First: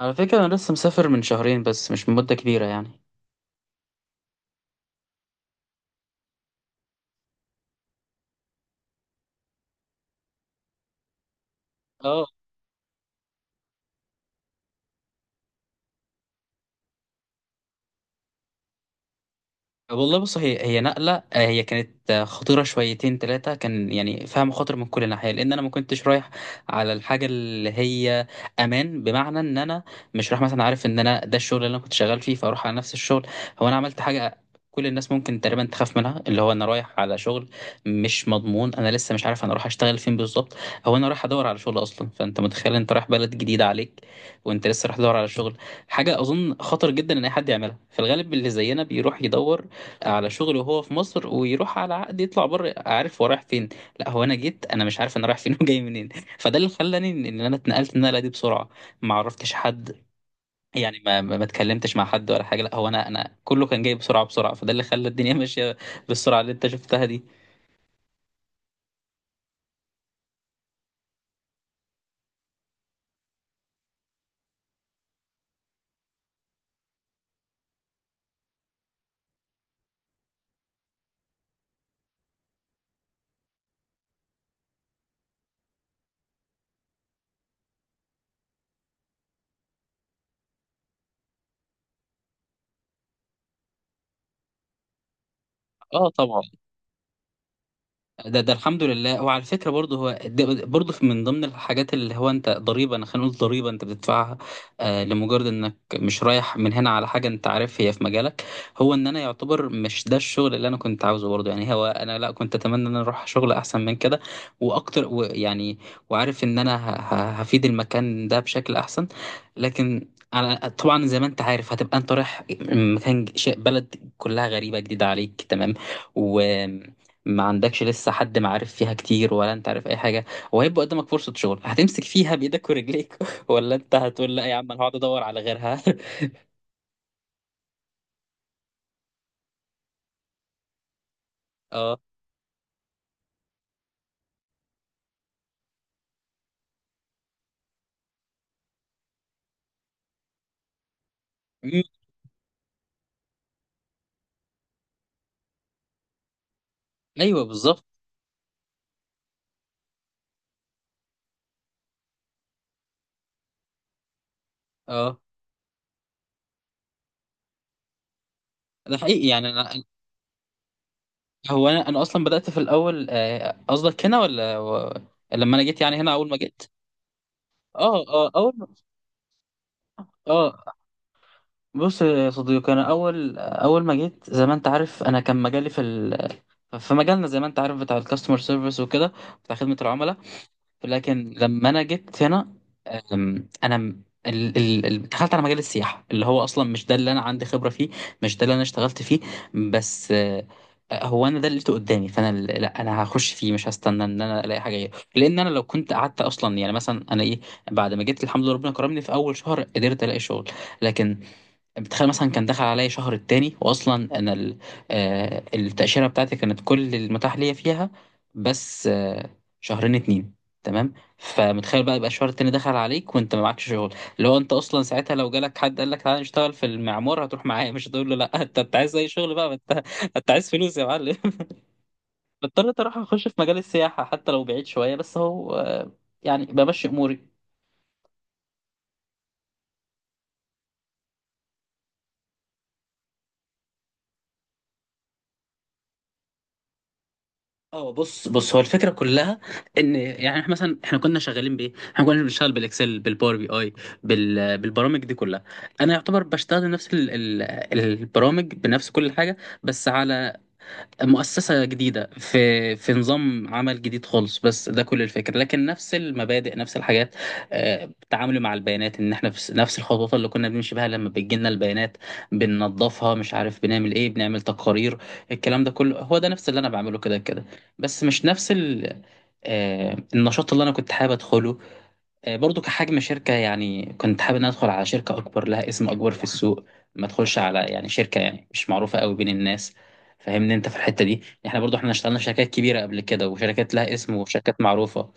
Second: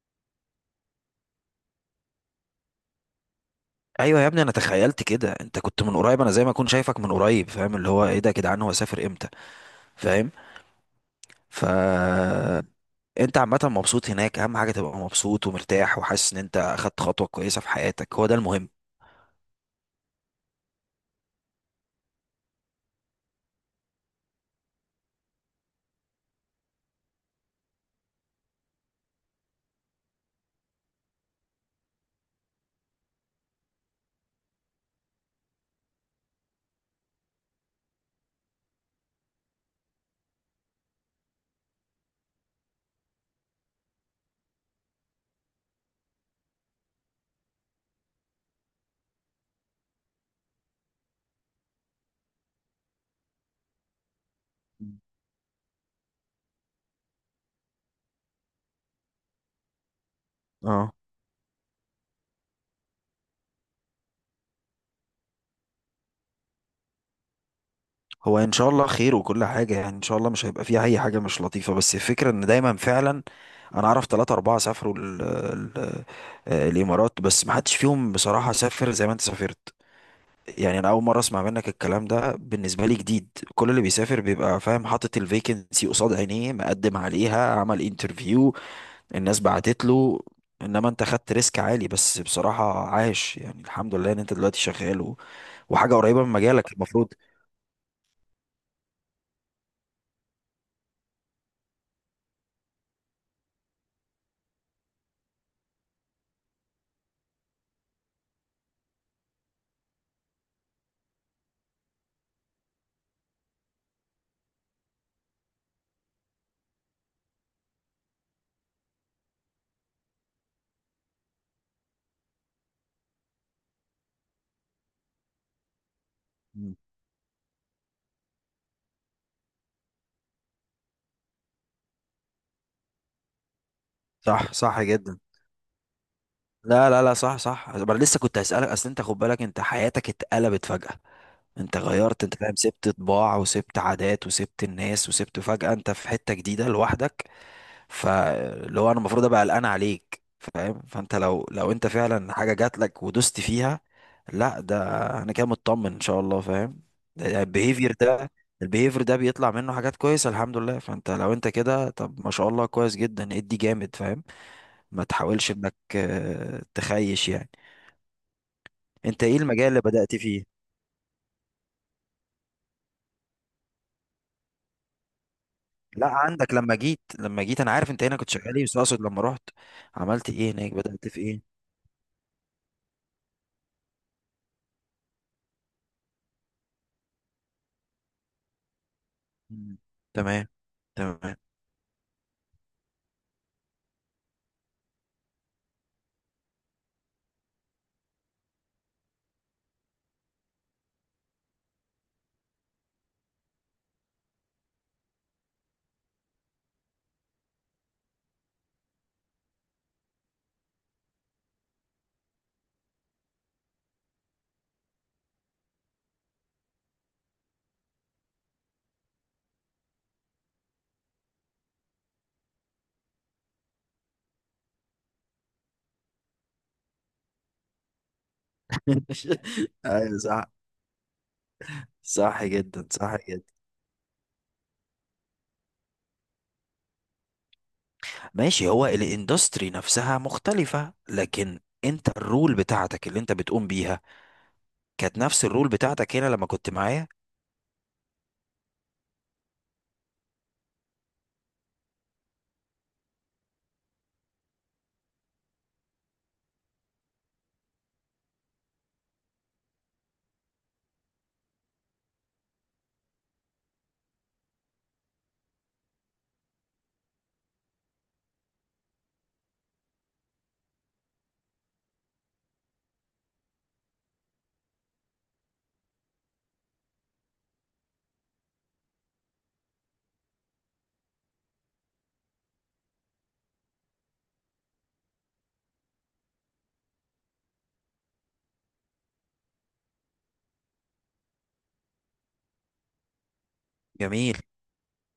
على فكرة أنا لسه مسافر من شهرين، بس مش من مدة كبيرة يعني. ايوه يا ابني، انا تخيلت كده. انت كنت من قريب، انا زي ما اكون شايفك من قريب. فاهم اللي هو ايه ده يا جدعان؟ هو سافر امتى؟ فاهم. ف اه. انت عامه مبسوط هناك؟ اهم حاجه تبقى مبسوط ومرتاح وحاسس ان انت اخدت خطوه كويسه في حياتك. هو ده المهم. والله بص، هي نقلة، هي كانت خطيرة شويتين تلاتة. كان يعني فيها مخاطر من كل ناحية، لأن أنا ما كنتش رايح على الحاجة اللي هي أمان، بمعنى إن أنا مش رايح مثلا، عارف إن أنا ده الشغل اللي أنا كنت شغال فيه فأروح على نفس الشغل. هو أنا عملت حاجة كل الناس ممكن تقريبا تخاف منها، اللي هو أنا رايح على شغل مش مضمون، أنا لسه مش عارف أنا رايح أشتغل فين بالظبط. هو أنا رايح أدور على شغل أصلا، فأنت متخيل أنت رايح بلد جديدة عليك وأنت لسه رايح تدور على شغل. حاجة أظن خطر جدا إن أي حد يعملها، في الغالب اللي زينا بيروح يدور على شغل وهو في مصر ويروح على عقد يطلع بره عارف هو رايح فين. لا، هو انا جيت انا مش عارف انا رايح فين وجاي منين. فده اللي خلاني إن انا اتنقلت النقله دي بسرعه، ما عرفتش حد، اه. يعني ما اتكلمتش مع حد ولا حاجه. لا هو انا كله كان جاي بسرعه بسرعه، فده اللي خلى الدنيا ماشيه بالسرعه اللي انت شفتها دي. هو ان شاء الله خير، وكل حاجه يعني ان شاء الله مش هيبقى فيها اي حاجه مش لطيفه. بس الفكره ان دايما فعلا انا اعرف ثلاثة اربعة سافروا ال الامارات، بس ما حدش فيهم بصراحه سافر زي ما انت سافرت. يعني انا اول مره اسمع منك الكلام ده، بالنسبه لي جديد. كل اللي بيسافر بيبقى فاهم، حاطط الفيكنسي قصاد عينيه، مقدم عليها، عمل انترفيو، الناس بعتت له. انما انت خدت ريسك عالي. بس بصراحه عاش يعني، الحمد لله ان انت دلوقتي شغال وحاجه اه قريبه من طبعا. مجالك المفروض. ده الحمد لله. وعلى فكره برضه، هو من ضمن الحاجات اللي هو انت ضريبه، انا خلينا نقول ضريبه انت بتدفعها، لمجرد انك مش رايح من هنا على حاجه انت عارف هي في مجالك، هو ان انا يعتبر مش ده الشغل اللي انا كنت عاوزه برضه. يعني هو انا لا كنت اتمنى ان انا اروح شغل احسن من كده واكتر، ويعني وعارف ان انا هفيد المكان ده بشكل احسن. لكن على طبعا زي ما انت عارف هتبقى انت رايح مكان بلد كلها غريبه جديده عليك، تمام. مم. ما عندكش لسه حد معارف فيها كتير ولا انت عارف اي حاجه، وهيبقى قدامك فرصه شغل هتمسك فيها بايدك ورجليك ولا انت هتقول لا صح، يا عم انا صح هقعد جدا. ادور على غيرها؟ لا لا لا، صح، صح. انا لسه كنت هسألك، اصل انت خد بالك، انت حياتك اتقلبت فجأة. انت اه. غيرت، انت فاهم، سبت طباع وسبت عادات وسبت الناس، وسبت فجأة انت في حتة جديدة لوحدك. فاللي هو انا المفروض ابقى قلقان عليك، فاهم. فانت لو مم. انت فعلا حاجه جات لك ودوست فيها. لا، ده انا كده مطمن ان شاء الله، فاهم. ايوه بالظبط. البيهيفير ده البيهيفير ده بيطلع منه حاجات كويسه الحمد لله. فانت لو انت كده، طب ما شاء الله، كويس جدا، ادي جامد، فاهم. ما اه تحاولش انك تخيش يعني. ده انت حقيقي ايه يعني المجال اللي انا. بدأت فيه؟ هو انا اصلا بدات في الاول، قصدك هنا ولا و...؟ لما انا جيت يعني لا، هنا اول ما عندك جيت. لما جيت انا عارف انت اه هنا اه كنت اول شغال ايه، ما بس اقصد لما رحت عملت ايه اه هناك، بدأت في ايه؟ بص يا صديقي انا اول اول ما جيت زي ما انت عارف انا كان مجالي في ال... في مجالنا زي ما انت عارف بتاع الكاستمر سيرفيس وكده، بتاع خدمه مم. العملاء. تمام. لكن تمام. لما انا جيت هنا، انا دخلت على مجال السياحه اللي هو اصلا مش ده اللي انا عندي خبره فيه، مش ده اللي انا اشتغلت فيه. بس هو انا ده اللي لقيته قدامي، فانا لا انا هخش فيه، مش هستنى ان انا الاقي حاجه غيره، لان انا لو كنت قعدت اصلا، يعني مثلا انا ايه. بعد ما جيت الحمد لله ربنا كرمني في اول شهر قدرت الاقي شغل. لكن بتخيل مثلا كان دخل عليا شهر التاني، التاشيره بتاعتي كانت كل المتاح ليا فيها، بس شهرين اتنين. تمام. فمتخيل بقى يبقى الشهر التاني دخل عليك وانت ما معكش شغل، اللي هو انت اصلا ساعتها لو جالك حد قال لك تعالى نشتغل في المعمار هتروح معايا مش هتقول له لا. انت عايز اي شغل بقى، ما انت ايوه انت عايز صح، فلوس يا معلم. صح اضطريت جدا، اروح صح اخش في جدا. مجال السياحه حتى لو بعيد شويه، بس هو يعني بمشي اموري. ماشي، هو الاندستري نفسها مختلفة، لكن انت الرول بتاعتك اللي انت بتقوم بيها كانت نفس الرول بتاعتك هنا لما كنت معايا. اه بص بص هو الفكره كلها ان يعني احنا مثلا احنا كنا شغالين بايه؟ احنا كنا بنشتغل بالاكسل بالباور بي اي، بالبرامج دي كلها. انا يعتبر بشتغل نفس ال البرامج بنفس كل حاجه، بس على مؤسسة جديدة، في نظام عمل جديد خالص. بس ده كل الفكرة، لكن نفس المبادئ نفس الحاجات. التعامل مع البيانات ان احنا في نفس الخطوات اللي كنا بنمشي بها لما بتجيلنا البيانات بننظفها، مش عارف بنعمل ايه، بنعمل تقارير. الكلام ده كله هو ده نفس اللي انا بعمله كده كده. بس مش نفس ال النشاط اللي انا كنت حابب ادخله. برضو كحجم شركة يعني كنت حابب ان أنا ادخل على شركة اكبر، لها اسم اكبر في السوق، ما ادخلش على يعني شركة يعني مش معروفة قوي بين الناس. فاهمني انت في الحتة دي. احنا برضو احنا اشتغلنا في شركات كبيرة قبل كده وشركات لها اسم جميل. وشركات معروفة،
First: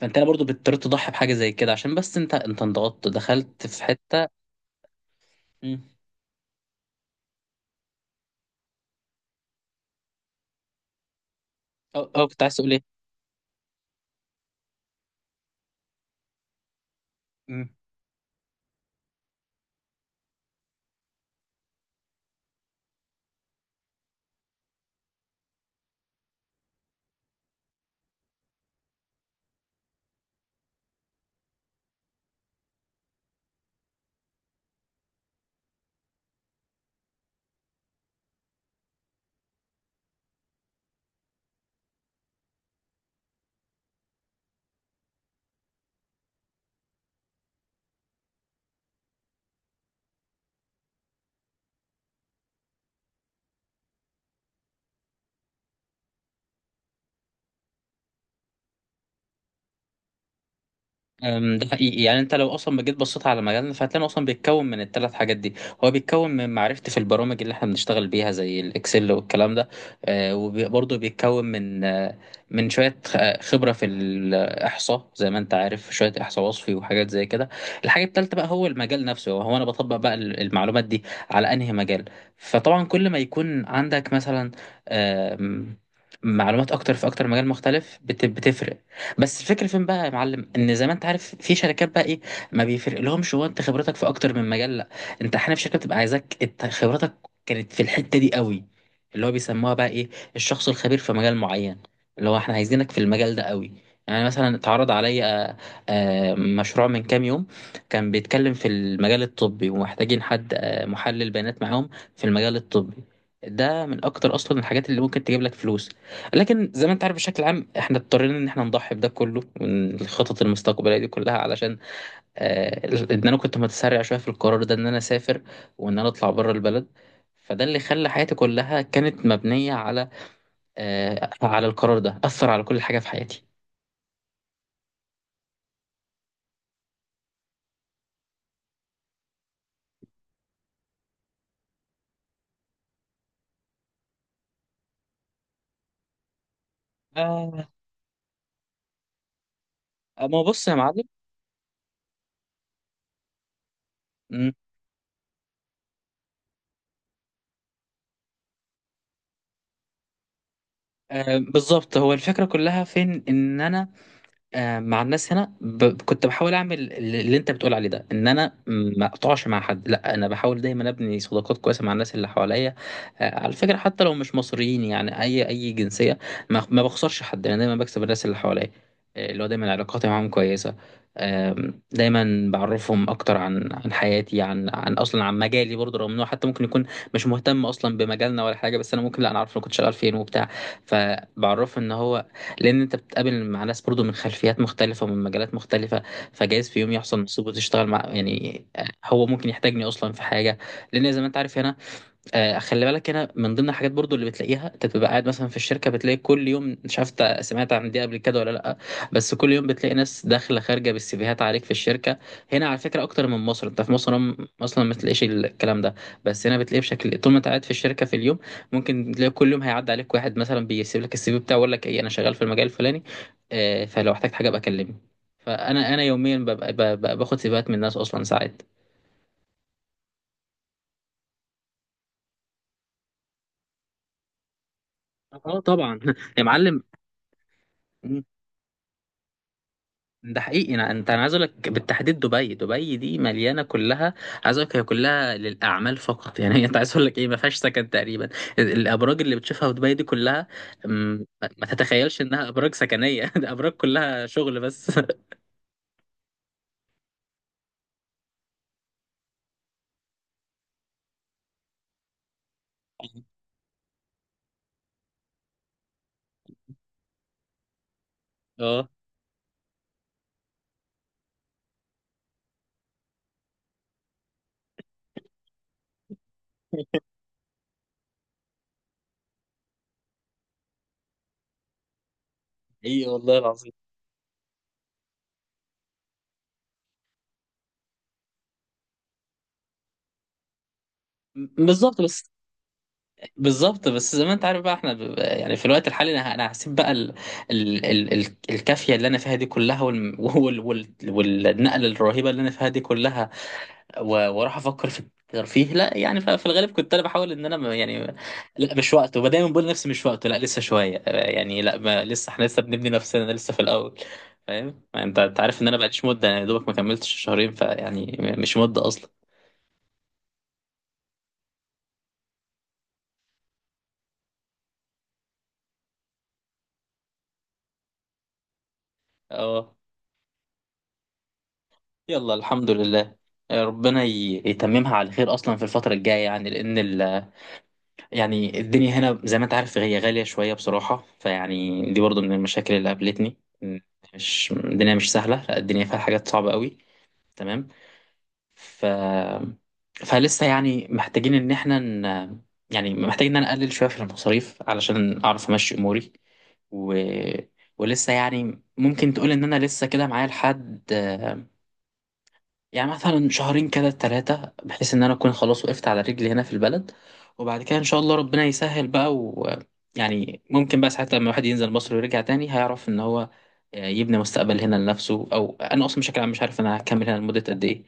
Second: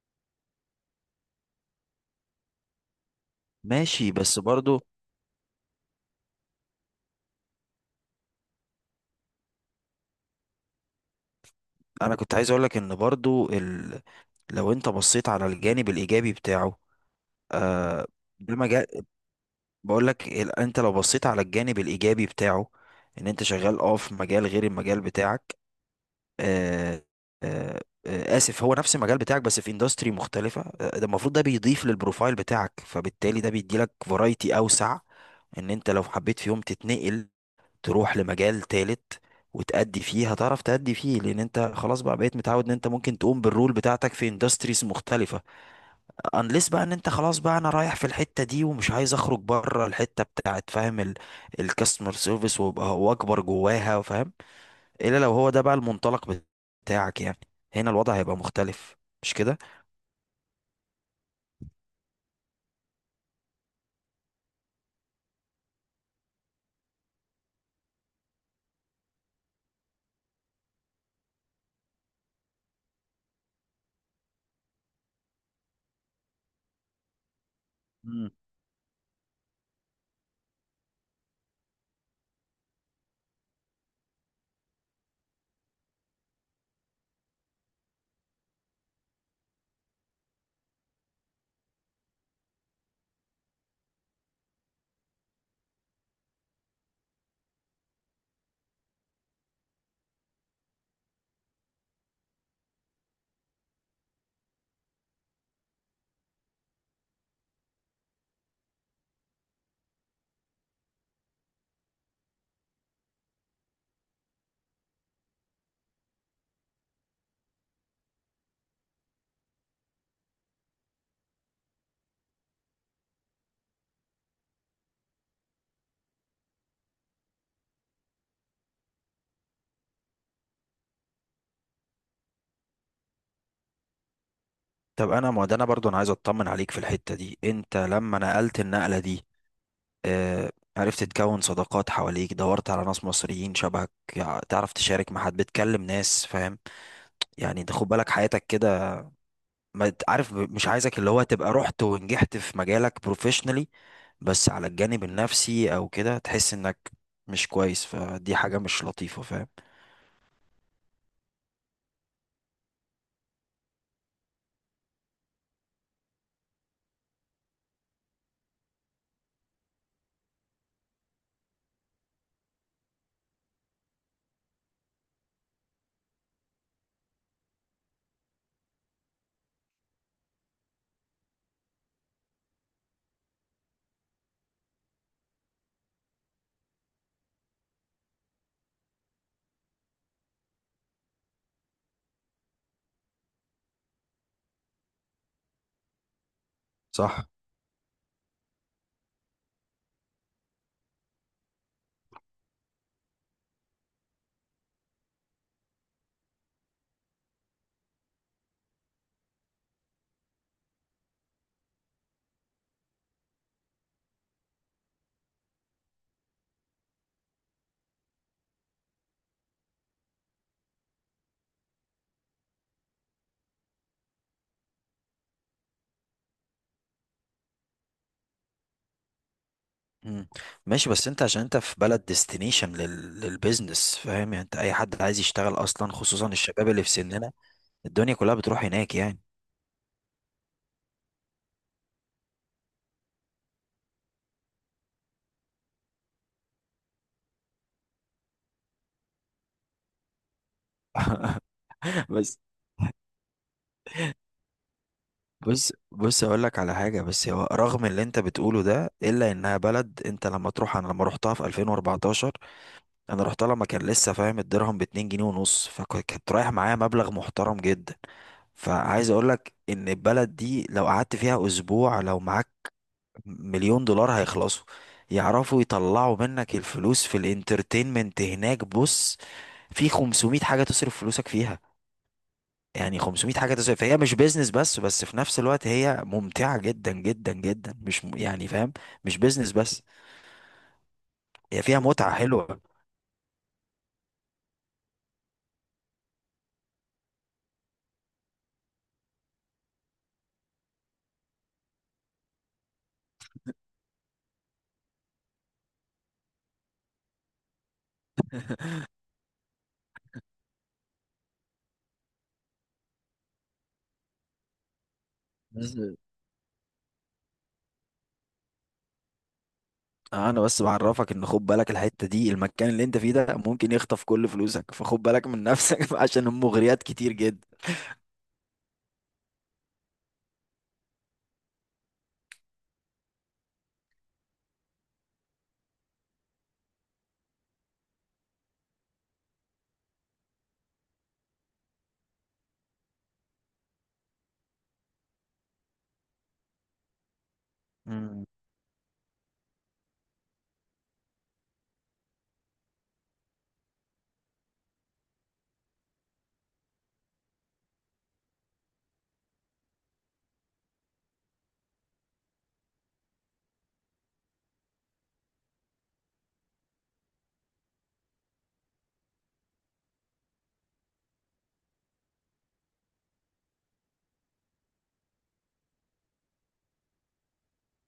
فانت أنا برضو بتضطر تضحي بحاجة زي كده، عشان بس انت انضغطت دخلت في ماشي، حتة. بس برضو مم. او انا او كنت كنت عايز عايز اقول لك تقول ان برضو ال... لو انت بصيت على الجانب الايجابي بتاعه. ايه؟ آه، ده مجال. بقول لك، انت لو بصيت على الجانب الايجابي بتاعه، ان انت شغال في مجال غير المجال بتاعك. آه، آه، آه، اسف، هو نفس المجال بتاعك بس في اندستري مختلفة، ده المفروض ده بيضيف للبروفايل بتاعك، فبالتالي ده بيديلك فرايتي اوسع، ان انت لو حبيت في يوم تتنقل، تروح لمجال تالت وتأدي فيه، هتعرف تأدي فيه، لان انت خلاص بقى بقيت متعود ان انت ممكن تقوم بالرول بتاعتك في اندستريز مختلفة. انليس بقى ان انت خلاص بقى انا رايح في الحتة دي، ومش عايز اخرج بره الحتة بتاعت، فاهم، الكاستمر سيرفيس، وابقى هو اكبر جواها، فاهم. الا لو هو ده بقى المنطلق بتاعك يعني، هنا الوضع هيبقى مختلف. مش كده؟ ده حقيقي يعني انت لو اصلا ما جيت بصيت على مجالنا فهتلاقي اصلا بيتكون من الثلاث حاجات دي. هو بيتكون من معرفتي في البرامج اللي احنا بنشتغل بيها زي الاكسل والكلام ده، وبرضه بيتكون من من شويه خبره في الاحصاء، زي ما انت عارف شويه احصاء وصفي وحاجات زي كده. الحاجه مم. الثالثه بقى هو المجال نفسه، هو انا بطبق بقى المعلومات دي على انهي مجال. فطبعا كل ما يكون عندك مثلا آم، معلومات اكتر في اكتر مجال مختلف بتفرق. بس الفكره فين بقى يا معلم ان زي ما انت عارف في شركات بقى ايه ما بيفرق لهمش هو انت خبرتك في اكتر من مجال، لا، انت احيانا في شركه بتبقى عايزاك انت خبرتك كانت في الحته دي قوي، اللي هو بيسموها بقى ايه الشخص الخبير في مجال معين، اللي هو احنا عايزينك في المجال ده قوي. يعني مثلا اتعرض عليا مشروع من كام يوم كان بيتكلم في المجال الطبي ومحتاجين حد محلل بيانات معاهم في المجال الطبي. ده من اكتر اصلا الحاجات اللي ممكن تجيب لك فلوس. لكن زي ما انت عارف بشكل عام احنا اضطرينا ان احنا نضحي بده كله من الخطط المستقبليه دي كلها، علشان آه ان انا كنت متسرع شويه في القرار ده ان انا اسافر، وان انا اطلع بره البلد. فده اللي خلى حياتي كلها كانت مبنيه على على القرار ده، اثر على كل حاجه في حياتي. طب انا ما ده انا برضو انا عايز اطمن عليك في الحتة دي. انت لما نقلت النقلة دي، آه عرفت تكون صداقات حواليك؟ دورت على ناس مصريين شبهك؟ تعرف تشارك مع حد؟ بتكلم ناس، فاهم؟ يعني آه. انت خد بالك حياتك كده. ما ت- عارف، ما هو بص مش يا عايزك معلم. اللي هو تبقى رحت ونجحت في مجالك بروفيشنالي، بس مم، على الجانب النفسي او كده تحس انك مش كويس، فدي حاجة مش لطيفة، فاهم. آه بالظبط. هو الفكره كلها فين ان انا مع الناس هنا كنت بحاول اعمل اللي انت بتقول عليه ده، ان انا ما اقطعش مع حد. لا انا بحاول دايما ابني صداقات كويسه مع الناس اللي حواليا، على فكره حتى لو مش مصريين، يعني اي جنسيه. ما بخسرش حد، انا دايما بكسب الناس اللي حواليا، اللي هو دايما علاقاتي معاهم كويسه. دايما بعرفهم اكتر عن حياتي، عن اصلا عن مجالي برضه، رغم انه حتى ممكن يكون مش مهتم اصلا بمجالنا ولا حاجه. بس انا ممكن لا انا عارف انا كنت شغال فين وبتاع، فبعرفه ان هو، لان انت بتقابل مع ناس برضو من خلفيات مختلفه ومن مجالات مختلفه. فجايز في يوم يحصل صح. نصيب وتشتغل مع يعني، هو ممكن يحتاجني اصلا في حاجه. لان زي ما انت عارف هنا، خلي بالك هنا من ضمن الحاجات برضو اللي بتلاقيها، انت بتبقى قاعد مثلا في الشركه بتلاقي كل يوم مش عارف إنت سمعت عن دي قبل كده ولا لا، بس كل يوم بتلاقي ناس داخله خارجه بالسيفيهات عليك في الشركه. هنا على فكره اكتر من مصر، انت في مصر هم اصلا ما تلاقيش الكلام ده، بس هنا بتلاقيه بشكل طول ما انت قاعد في الشركه في اليوم ممكن تلاقي كل يوم هيعدي عليك واحد مثلا بيسيب لك السي في بتاعه ويقول لك ايه انا شغال في المجال الفلاني، فلو احتجت حاجه ابقى كلمني. فانا يوميا ببقى باخد سيفيهات من الناس اصلا ساعات. مم. ماشي، بس انت عشان انت في بلد ديستنيشن للبيزنس، فاهم يعني. انت اي حد عايز يشتغل اه اصلا، طبعا خصوصا يا الشباب معلم. اللي في سننا، الدنيا كلها بتروح هناك يعني. ده حقيقي. انا عايز اقول لك بالتحديد دبي دي مليانه كلها، عايز اقول لك هي كلها للاعمال فقط. يعني هي انت عايز اقول لك ايه، ما فيهاش سكن تقريبا. الابراج اللي بتشوفها في دبي دي كلها أم، ما تتخيلش بس انها ابراج سكنيه. ده ابراج كلها شغل بس. بص بص اقول لك على حاجه. بس هو رغم اللي انت بتقوله ده، الا انها بلد، انت لما تروح، انا لما روحتها في 2014، انا روحتها لما كان لسه فاهم الدرهم ب 2 جنيه ونص، فكنت رايح معايا مبلغ محترم جدا. اه. فعايز اقول لك ان البلد دي لو قعدت فيها اسبوع، لو معاك مليون دولار هيخلصوا. يعرفوا يطلعوا منك الفلوس في الانترتينمنت هناك. بص، في 500 حاجة تصرف فلوسك فيها. يعني ايه 500 والله حاجة العظيم. تصرف، فهي مش بيزنس بس، بس في نفس الوقت هي ممتعة جدا جدا جدا، مش يعني فاهم. مش بيزنس بس، هي فيها بالظبط متعة بس. حلوة. بالظبط بس زي ما انت عارف بقى احنا يعني في الوقت الحالي انا هسيب بقى الكافيه اللي انا فيها دي كلها، والنقله الرهيبه اللي انا فيها دي كلها، و- واروح افكر في الترفيه. لا يعني في الغالب كنت انا بحاول ان انا يعني لا مش وقته. ودايما بقول لنفسي مش وقته، لا لسه شويه، يعني لا ما لسه احنا لسه بنبني نفسنا لسه في الاول. فاهم يعني، انت عارف ان بس انا بقاليش مده يعني، يا دوبك ما كملتش شهرين، فيعني مش مده اصلا. انا بس بعرفك ان خد بالك الحتة دي، المكان اللي انت فيه ده ممكن يخطف كل فلوسك، فخد بالك من نفسك، عشان المغريات كتير جدا. اه. يلا الحمد لله. ربنا يتممها على خير اصلا في الفتره الجايه، يعني لان ال يعني الدنيا هنا زي ما انت عارف هي غالية شوية بصراحة، فيعني دي برضو من المشاكل اللي قابلتني. مش الدنيا مش سهلة، لا الدنيا فيها حاجات صعبة قوي. تمام. مم. ف فلسه يعني محتاجين ان احنا ن... يعني محتاجين ان انا اقلل شوية في المصاريف علشان اعرف امشي اموري و... ولسه يعني ممكن تقول ان انا لسه كده معايا لحد يعني مثلا شهرين كده ثلاثة بحيث إن أنا أكون خلاص وقفت على رجلي هنا في البلد. وبعد كده إن شاء الله ربنا يسهل بقى، ويعني ممكن بقى ساعات لما الواحد ينزل مصر ويرجع تاني هيعرف إن هو يبني مستقبل هنا لنفسه، أو أنا أصلا بشكل عام مش عارف أنا هكمل هنا لمدة قد إيه.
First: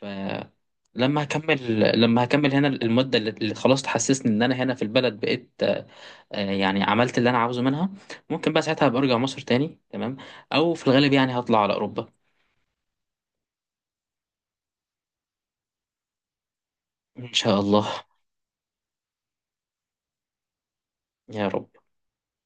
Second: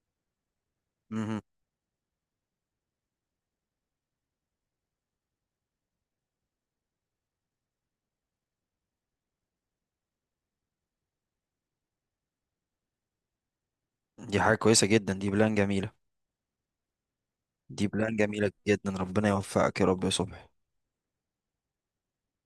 فلما مهم. هكمل لما هكمل هنا المدة اللي خلاص تحسسني إن أنا هنا في البلد بقيت، يعني عملت اللي أنا عاوزه منها، ممكن بقى ساعتها أبقى أرجع مصر تاني تمام. أو في الغالب يعني هطلع على أوروبا دي حاجة كويسة جدا، دي بلان جميلة. إن شاء دي الله بلان جميلة جدا. ربنا يوفقك يا رب يا صبحي. يا رب.